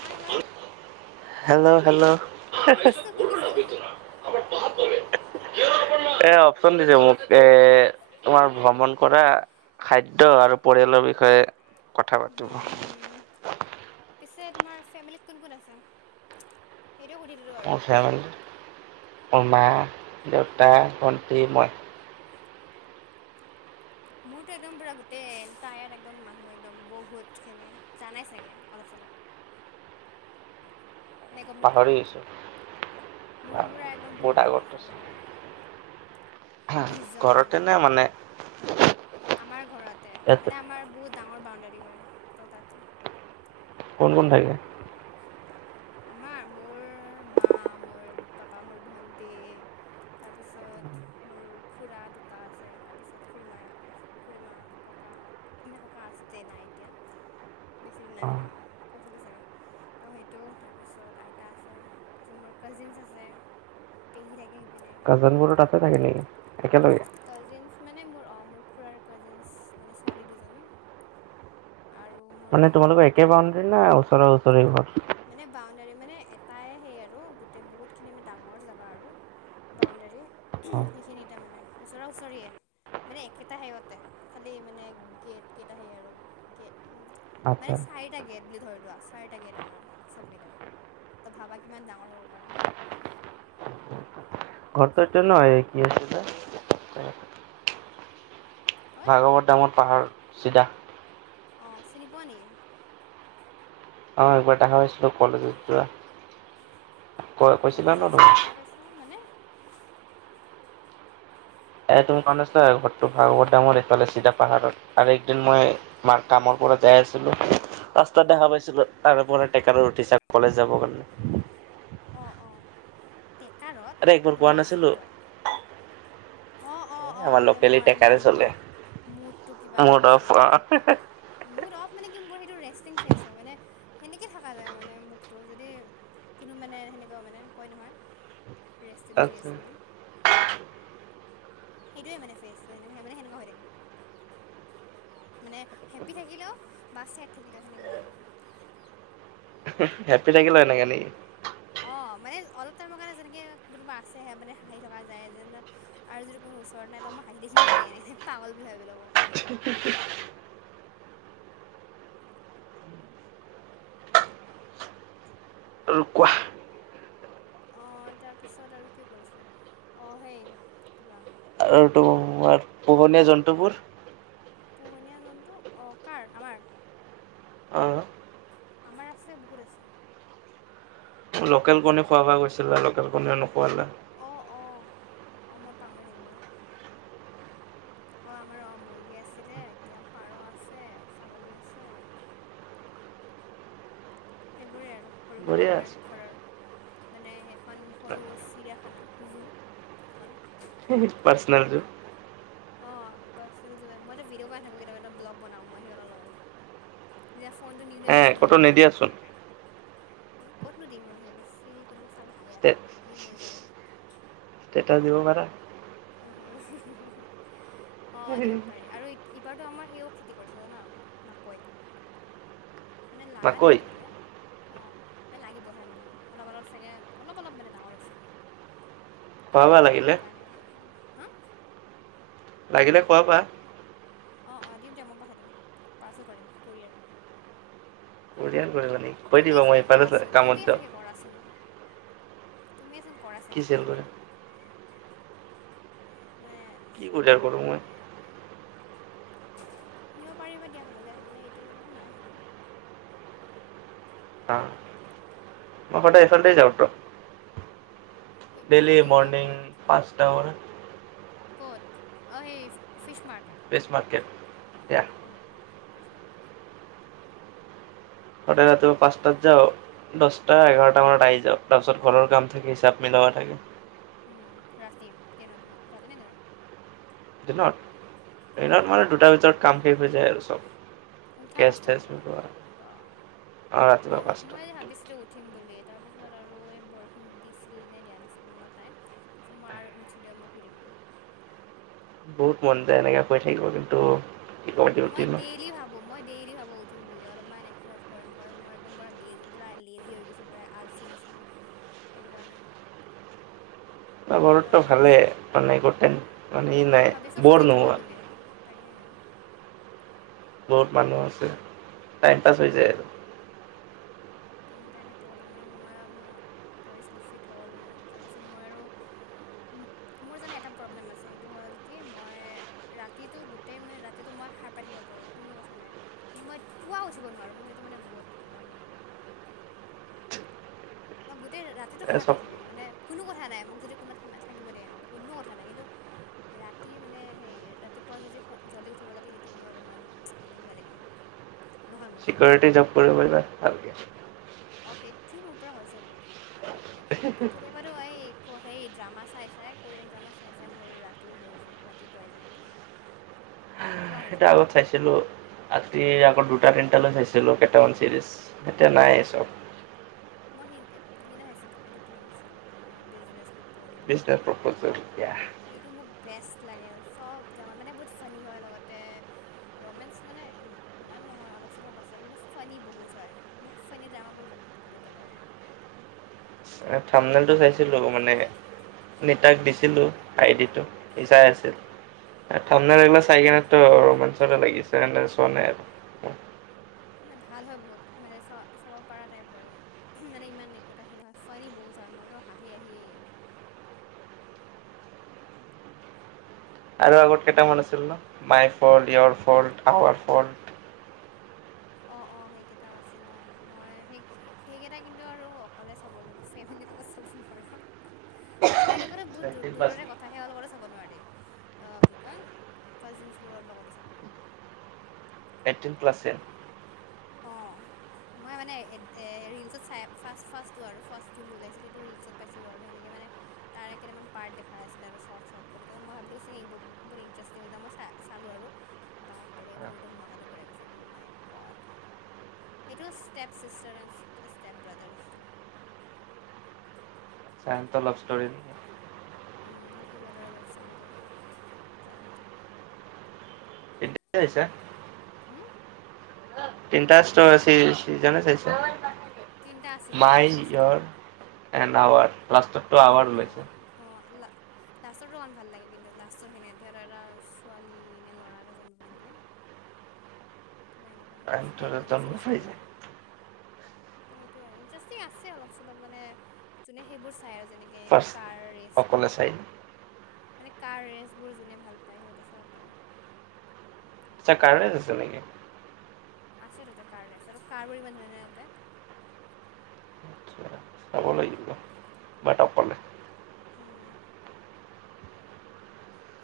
হয় হয় hello hello. [unintelligible] শুনিছোঁ শুনিছোঁ [unintelligible] এ অপচন দিছে মোক এ। তোমাৰ ভ্ৰমণ কৰা খাদ্য আৰু পৰিয়ালৰ বিষয়ে। কথা পাতিব। হুম হুম [unintelligible] পিছে তোমাৰ ফেমিলীত কোন কোন আছে সেইটো সুধি দিলোঁ আৰু। উমা দেউতা ভণ্টি মই মোৰতো একদম পুৰা গোটেই তায়াৰ একদম মানুহ একদম বহুত খিনি জানাই চাগে অলপ চলপ পাহৰি আহিছো মোৰ বুঢ় একদম বহুত মানুহ আছে আমাৰ ঘৰত হ বিছজনমান ঘৰতে ন মানে আমাৰ ঘৰতে ইয়াতে মানে আমাৰ বহুত ডাঙৰ বাউণ্ডৰী হয় ত তাতে কন্ থাকে আমাৰ মোৰ মা মোৰ পাপা মোৰ ভন্টি তাৰপিছত মোৰ খুৰা দুটা আছে তাৰপিছত খুড়ীমা খু়মা ক মানে ককা আছিলছে নাই এতিয়া বেছি দিন নাই অ হোৱা কৈছিলো চাগে ত' সেইটো তাত তাৰপিছত আইতা আছে তাৰপিছত মোৰ কাজিনছ আছে পেহী থাকে সেইপিনে কাজিন বোৰত আছে থাকে নেকি একেলগে কাজিন মানে মোৰ অ মোৰ খুৰাৰ কাজিনছ মানে ছোৱালী দুজনী আৰু মোৰ মানে সেইপিনে তোমালোকৰ একে থাকে বাউণ্ডেৰী না ওচৰে ওচৰে ঘৰ মানে বাউণ্ডাৰী মানে এটাই সেই আৰু গোটেই বহুত খিনি মানে ডাঙৰ জোগা আৰু বাউণ্ডৰী সেইখিনি তাৰ মানে ওচৰ ওচৰিয়ে মানে একেইটা সেতে খালি মানে গেট কেইটা সে আৰু গে উ মানে আচ্ছা চাৰিটা গেট বুলি ধৰিলোৱা চাৰিটা গেট আমাৰ চব মিলাই ত ভাবা কিমান ডাঙৰ হব পাৰে ঘৰটোৰ হয় কি আছে ক'ত ভাগৱত নামত পাহাৰ চিধা অ, চিনি পোৱা নেকি অ', একবাৰ দেখা হৈছিলো কলেজত যোৱা ক কৈছিলা ন কলেজত তুমি যোৱা দেখা পাইছা মানে এ, তুমি কাৰণ আছা ঘৰতো ভাগৱত ডাঙৰ এইফালে চিধা পাহাৰত আৰু একদিন মই তোমাৰ কামৰ যাই আছিলোঁ ৰাস্তাত দেখা পাইছিলো আৰু তাৰেপৰা ট্ৰেকাৰত উঠিছা কলেজ যাবৰ কাৰণে অ', অ', ট্ৰেকাৰত আৰে একবাৰ সেইটো কোৱা মেজিক নাছিলো কয় অঁ আমাৰ লোকেল ই টেকাৰ চলে মুডটো কিবা টাইপ মুড অফ আছিল মুড অফ মানে মোৰ সেইটো ৰেষ্টিং ফেচ হয় মানে সেনেকে থাককা যায় মানে মুখটো যদি কোনো মানে সেনেকুৱা মানে কয় নহয় ৰেষ্টণ্ট ফেচ বুলি সেইটোৱে মানে ফেচ মানে সেনেকুৱা হৈ থাকে মানে হে্পী থাকিলেও বা ছেড থাকিলেও সেনেকুৱাই এহ, হেপ্পি থাকিলে এনেকে নেকি অ, মানে অলপ টাইমৰ কাৰণে যেনেকে কোনোবা আছেহে মানে হাঁহি থকা যায় যে আৰু যিটো ওচৰত নাই তই মই হাঁহি দেখিম নেকি এনে পাগল বুলি ভাবি ল'ব [inaudible] আৰু কোৱা আহ তাৰপিছত আৰু কি কৰিছিলো আহ সেই কিবা আৰু তোমাৰ পোহনীয়া জন্তুবোৰ পোহনীয়া জন্তু অ', কাৰ আমাৰ অ আমাৰ আছে, বহুত আছে লোকেল কণী খোৱাব গৈছিলে লোকেল কণীয়েও নোখোৱালে অ', অ', মই পাাহৰি থাকিলো [inaudible] অ, আমাৰ অ', মুৰ্গী আছিলে এতিয়া পাৰ আছে, ছাগলী আছে হয় সেইবোৰেই আৰু সৰু- সুৰা বঢ়িয়া আমাৰ আছে ঘৰৰ মানে এখন সৰু চিৰিয়াখানা জু এখন [unintelligible] অ, পাৰ্ছনেল যুও, মই ভিডিঅ' বনাই থাকো কেতিয়াবা এটা ব্লগ বনাও মই সিহঁতৰ লগত। যেতিয়া ফোনটো নিউ দি হে আহিছিল নহয় ক'তো তেতিয়া। নিদিয়াচোন এ, ক'তনো দিম আৰু সেইবোৰ চি কোনোবা চালি হাঁহি- ষ্টেট হাঁহি মৰি যাব। ষ্টেটাছ দিব পাৰা। অ', দিব পাৰি আৰু এইবাৰতো আমাৰ সেইও খেতি কৰিছে জানা মাকৈ। মানে লাগা মাকৈ নাই এতিয়ালৈকে। অ', মানে লাগিবহে মানে অলপ-অলপ চাগে অলপ- অলপ মানে ডাঙৰ হৈছে। খোৱাবা লাগিলে। লগা নাই এতিয়ালৈকে হা? লাগিলে খোৱাবা। অ', অ ', দিম দিয় মই পঠাই দিম পাৰ্চল কৰি দিম কৰিয়াৰ। কৰিয়াৰ কৰিবা নেকি? কৈ দিবা মই এইফালে কামত যাম। তুমি এ চন কৰা চাগে কৰে কৰিয়াৰ, মানে কি কোৰিয়াৰ সেইবোৰ কৰো মই? নিব পাৰিবা দিয়া হ'লে মানে এতিয়ালৈকে নাই হোৱা। হা মই সদায় এইফালদিয়ে যাওঁটো। সেই ডেইলি ইপিনে যোৱা মৰ্নিং ক'ত পাঁচটা বজাত। কত? অ', এই ফিছ মাৰ্ত? বেষ্ট মাৰ্কেট এতিয়া। [unintelligible] সদায় ৰাতিুপুৱা পাঁচটাত যাও। দহটা এঘাৰটা মানত আহি যাও। তাৰপিছত ঘৰ কাম থাকে হিচাপ মিলাব লগা থাকে। উম, ৰাতি? দিনত ৰাতি নে দিনত? নত দিনত মানে দুটা বিতৰত কাম শেষ হৈ যায় আৰু চব উঠা গেছ পাঁচটা চেছ বজাত? মিলোৱা অ, আৰু ৰাতিপুৱা মই পাঁচটা মই ভাবিছিলো উঠিম বুলি তাৰপিছত আৰু এই বৰষুণ দিছিল নে দিয়া নাছিল মনত তাই চ' মই আৰু নুঠিলে মই শুই থাকিলোঁ। বহুত মন যায় এনেকে ক থাকিব কিন্তু কি ক'ব মই ডিউটি ন ডেইলি ভাবো মই ডেইলি ভাবো। উম বুলি অলপ্ম কাৰণ মইম প লজ হৈ গছ আলচি নিচিনা। এই কাৰানে। [inaudible] বৰতটো ভালে মানে গোট মানে ই নাই বৰ নোহোৱা। তাকেগে। বহুত মানুহ আছ, টাইম পাছ হৈ যায় আৰু। উ, তাকেতো অলপমান মই ভাবিছিলো ফিট হওঁ অলপমান তাৰপিছত মই আৰু মোৰ জানা এটা প্ৰব্লেম আছে, সেইটো হল কি মই ৰাতিতো গোটেই মানে ৰাতিতো মই সাৰ পাই থাকিব পাৰো কোনো কথা নাই কিন্তু মই পোৱা উঠিব নোৱাৰো মই সেইটো মানে বহুত ডাঙৰ প্ৰব্লেম। মই গোটেই ৰাতিটো আৰু সাৰ পাই চব থাকিম মানে কোনো কথা নাই মোক যদি কোনোবা থাকিব দিয়ে এনেকে কোনো কথা নাই কিন্তু ৰাতি মানে হে ৰাতিপুৱা যদি জলদি উঠিব লাগে সেইটোত মোৰ অলপমান মানে কিবা লাগি যায়। নহয় মোৰ পৰা চিকিউৰিটি জব কৰিব পাৰিবা ভালকে। অ, সেইটোও মোৰ পৰা হৈ যাব কেতিয়াবাো এই সেই ড্ৰামা চাই চাই কোৰিয়ান ড্ৰামা চাই চাই মোৰ ৰাতি সে হৈ যায় ৰাতি পুৱাই যায় একদম। [inaudible] পুৱা হৈ সেইটো যায় আগত চাইছিলোঁ, ৰাতি আ গত দুটা তিনটালৈ চাইছিলোঁ কেইটামান চিৰিজ, এতিয়া নাই এই চব। মই সিদ- সিদিনা খাইছিলোঁ এইটো কি নাম আছিল বিজনেছ। বিজনেছ প্ৰপ'জেল এতিয়া [inaudible] সেইটো মোক বেষ্ট লাগে চব [unintelligible] মানে বহুত ফানী হয় লগতে ৰমেঞ্চ মানে ই ইমান নহয়। অলপ চলপ আছে কিন্তু ফনী বহুত হয় মোক ফনী ড্ৰামাবোৰ বহু [unintelligible] থামমেলটো চাইছিলোঁ মানে নিতাক দিছিলোঁ আইডিটো সি চাই আছিল। [unintelligible] চাই কিনেতো ৰোমাঞ্চ এটা লাগিছে এনেই চোৱা নাই আৰু। ভাল হয় বহুত মানে চ চাব পাৰা টাইপ বাৰু মানে ইমান একো এটা সেই নহয় ফনী বহুত [unintelligible] মইতো হাঁহি হাঁহি [inaudible] আৰু আগত কেইটামান আছিল no my fault, your fault, our fault. অ', অ', সেইকেইটাও আছিল অ' মই সেই সেইকেইটা কিন্তু আৰু অকলে চাব লাগে তেনেকুৱা চাব নোৱাৰো, ফেমেলীৰ লগতো বহু চাইকেল বহুত বাছ দূৰৰে কথা [unintelligible] চাব নোৱাৰি, অ' কি কয় কাজিনবোৰৰ লগতো চাব নোৱাৰি। এইটটিন প্লাছে। [unintelligible] এ ৰিলচত চাই ফাৰ্ষ্ট ফাৰ্ষ্টটো আৰু ফাৰ্ষ্ট যোনটো ওলাইছিল সেইটো ৰিলচত পাইছিলোঁ আৰু সেনেকে মানে তাৰে কেইটামান পাৰ্ট দেখাই আছিলে শৰ্ট শৰ্ট কৰি মই ভাবিলোঁ ব- বহুত ইণ্টাৰেষ্টিং এটা মই চালোঁ আৰু। বাপৰে মোৰটো মনতে পৰি গৈছে ও মাই গড। সেইটো step sister and step brother আছিল। [unintelligible] উম, সি সিহঁতৰে লভ ষ্টৰি হৈ ড্ৰামাটো। [unintelligible] হুম তিনিটা ষ্টোৰ চি চিজনে চাইছা। তিনিটা আছিল অ' চাইছিলোঁ মই। এন আৱাৰ, লাষ্টৰটো অঁ আৱাৰ অঁ ওলাইছে। অঁ লা লাষ্টৰটো ইমান ভাল লাগে কিন্তু লাষ্টৰ খিনি সিহঁতৰ এটা ছোৱালী এনে ল'ৰা এটা জন্ম পায় নেকি। [inaudible] কিবা এনেকুৱা এণ্ড তাৰপিছত শেষ তোৰ হৈ মানে জন্ম ফিনিছ হৈ পাইছে যায়। [unintelligible] সেইটোৱেই ইণ্টাৰেষ্টিং আছে অলপ চলপ মানে জোনে সেইবোৰ চাই আৰু যেনেকে এইটো ফাৰ্ষ্ট কাৰ ৰেচবোৰ। অকলে চাই মানে কাৰ ৰেচবোৰ যোনে ভাল পায় সিহঁতে চাব পাৰে। [unintelligible] কাৰ ৰেচ আছে নেকি। আছে তাতে কাৰ ৰেচ আৰু কাৰবোৰ ইমান ধুনীয়া ধুনীয়া তাতে। আচ্ছা, চাব লাগিব, বাট অকলে। উম,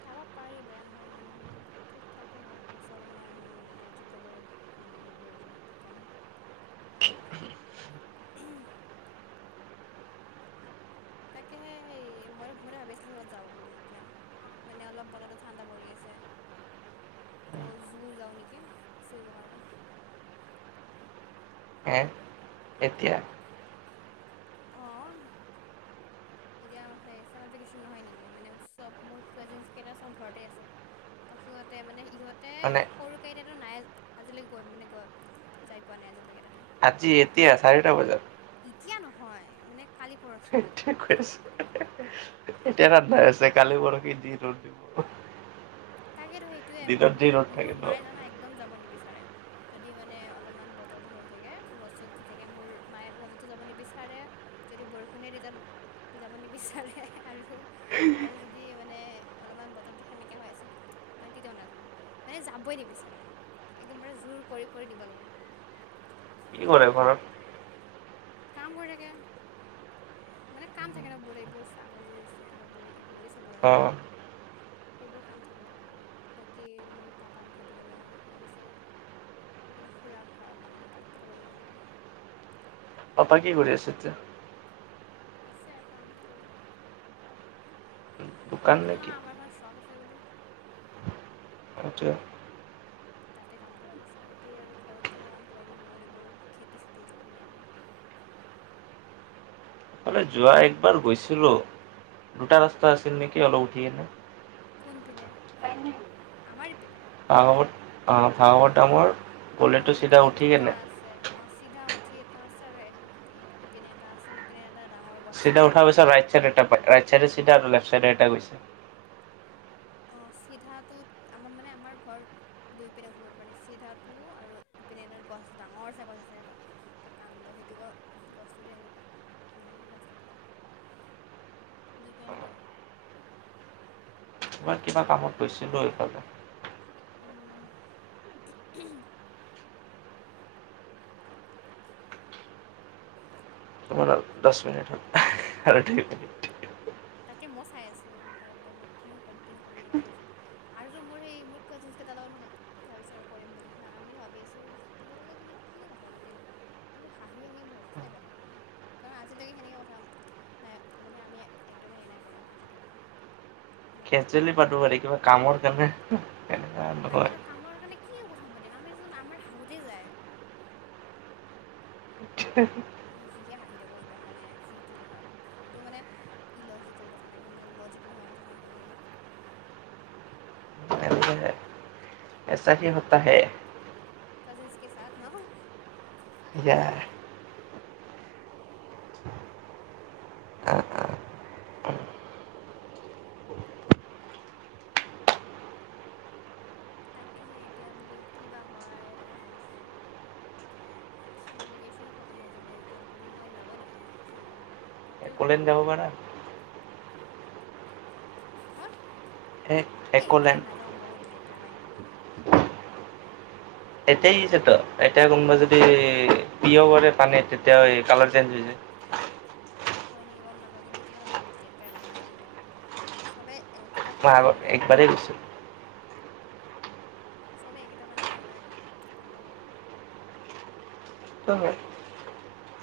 চাব পাৰি বেয়া নহয় ইমান মানে ঠিক থাকে হয় পাছে অলপমান আজিব গৰিব। মানে সেইবোৰ আৰু কি ক'ম। [inaudible] তাকেহে সেই মই মই ভাবি আছিলোঁ সিহঁত যাওঁ বুলি এতিয়া, মানে অলপ বতৰ ঠাণ্ডা পৰি আছে। [inaudible] ত' জু যাওঁ নেকি ফুৰিব কাৰণে। হে এতিয়া অঁ এতিয়া সেই চামাৰ ভেকেচন নহয় নেকি মানে চব মোৰ কাজেনছ কেইটা চব ঘৰতে আছে। ত' সিঁহতে মানে ইহঁত মানে। এতিয়াতো নাই আজিলৈকে গৈ মানে গৈ যাই পোৱা নাই আজিলৈকে তাতে। আজি এতিয়া চাৰিটা বজাত। এতিয়া নহয় মানে কালি পৰশি। [unintelligible] এতিয়া [unintelligible] আছে কালি পৰখি যি ৰ'দ দিব। তাকেতো সেইটোয়ে দিনত মোৰ যি ৰ'দ থাকে মোৰ ন মায়ে জনা একদম যাব নিবিচাৰে [inaudible] যদি মানে অলপমান বতৰটো হে হৈ থাকে ৰদ চত দি থাকে মোৰ মায়ে ৰজতো যাব নিবিচাৰে যদি বৰষুণে তেতিয়া যাব নিবিচাৰে আৰু আৰু যদি মানে অলপমান বতৰ টো সেমেকা হৈ আছে। মানে তেতিয়াও নাজায় মানে যাবই নিবিচাৰে একদম বাৰে জোৰ কৰি কৰি নিব লাগে। কি কৰে ঘৰত। কাম কৰি থাকে। মানে কাম থাকে ন বহুত এইবোৰ ছাগলী আছে কিব বো এইবোৰকে চাব লাগে। অঁ [unintelligible] সেইবোৰ কাম থাকে আৰু বাকী মোৰ পাপাক ভাত দিব লাগে তাৰপিছত সেইপিনে খুৰা মানে ভাত পঠাব লাগে এনেকৈ পাপা কি কৰি আছে এতিয়া? আছে কাম কৰি দোকান কৈছিলো নেকি নহয় আমাৰ এখন চব আছে। দি [unintelligible] সেইটোৱে। তাতে কাম কৰি আছে বাকী আৰু ঘৰত থাকে কাম কিবা কিবি বহুত এইবোৰ খেতি চেতি কিবি ? [unintelligible] যোৱা একবাৰ গৈছিলো দুটা ৰাস্তা আছিল নেকি অলপ উঠি সেনে কোনপিনে আমাৰ ইপিনে। [unintelligible] ত দামৰ গলিটো অ', চিধা ইপিনে উঠি দুটা কেনে আছে অ'। চিধা উঠি এটা আছে আৰু ইপিনে এটা আছে সিপিনে এটা ডাঙৰ গছ আছে চিধা যে উঠা পিছত ৰাইট চাইড এটা পায় ৰাইট চাইডে চিধা আৰু লেফ্ট চাইডে এটা গৈছে। অ', চিধাটোত আমাৰ মানে আমাৰ ঘৰত দুই পিনে উঠিব পাৰে চিধাটো আৰু পিনে তাত গছ ডাঙৰ চ গছ আছে প্ৰকাণ্ড সেইটো গ গছটো দি আহিব পাৰি মানে ৰাস্তাটো দুই পানেই পাৰে। তোমাৰ কিবা কামত গৈছিলোঁ এইফালে। উম। তাৰ দচ মিনিট দুই আৰু মিনিট। তাকে মই চাই আছো বাৰে বাৰে মই কিনো কম কিনো কম এনেকুৱা লাগি আছে। আৰু মোৰ সেই মোৰ কজিনকেইটাৰ লগতই ভ ভাবিছো আৰু কৰিম বুলি হা আমি ভাবি আছো ইহতৰ লগত কিন্ত কি কথা পাতিম মোৰ হাঁহি হাঁহি মোৰ অৱস্থাই বেয়া হব কাৰণ আজিলৈকে সেনেকে কথা নাই মানে আমি একদম হেৰি নাই কৰা আজিলৈকে সেনেকৈ কেজেউলি পাতো পাৰি কিবা কামৰ কাৰণে এনেকা নহয় তাকেতো কামৰ কাৰণে কি কথা পাতিম আমিচোন আমাৰ হাহোতে যায়। উ [unintelligible] আমি যিহে হাঁহ থাকো একদম মানে যি টি কথাত হেটো মানে ইলজিকেল কথা একম যি তি কথাত হাঁ থাকো আমি [unintelligible] [inaudible] এইছা হি হোতা হে। কজিন্স কে চাথ ন। যে [inaudible] তাকে সে এতিয়া বোলো কিবা হয় তাকে ভাবিছো মই। চামাৰ ভেকেচনো খতম হৈ যাব এতিয়া কো মই যাবই নাপাম ফুৰিবৰ কাৰণে। ক'তোৱে একোলেন্ড নাপাম যাব পাৰা। হা [unintelligible] এক‌ একোলেন্ড। ক ত [unintelligible] এতিয় হৈছে তো এতিয়া কোনোবাই যদি প্ৰিয় কৰে পানী তেতিয়া কালাৰ চেঞ্জ হৈ যায় [inaudible] [inaudible] হয় নেকি গম নাপাওঁ কিন্তু কিবা এটা মোক লেটাই লাগে নাজানো কিয়। চবেই একেটা পানীতে মানে [unintelligible] হেৰি কৰে একবাৰেই গৈছিলো চবেই একেটা পানীটো সেই কৰে ভাল ভাল নালাগে সেইকাৰণে। [inaudible]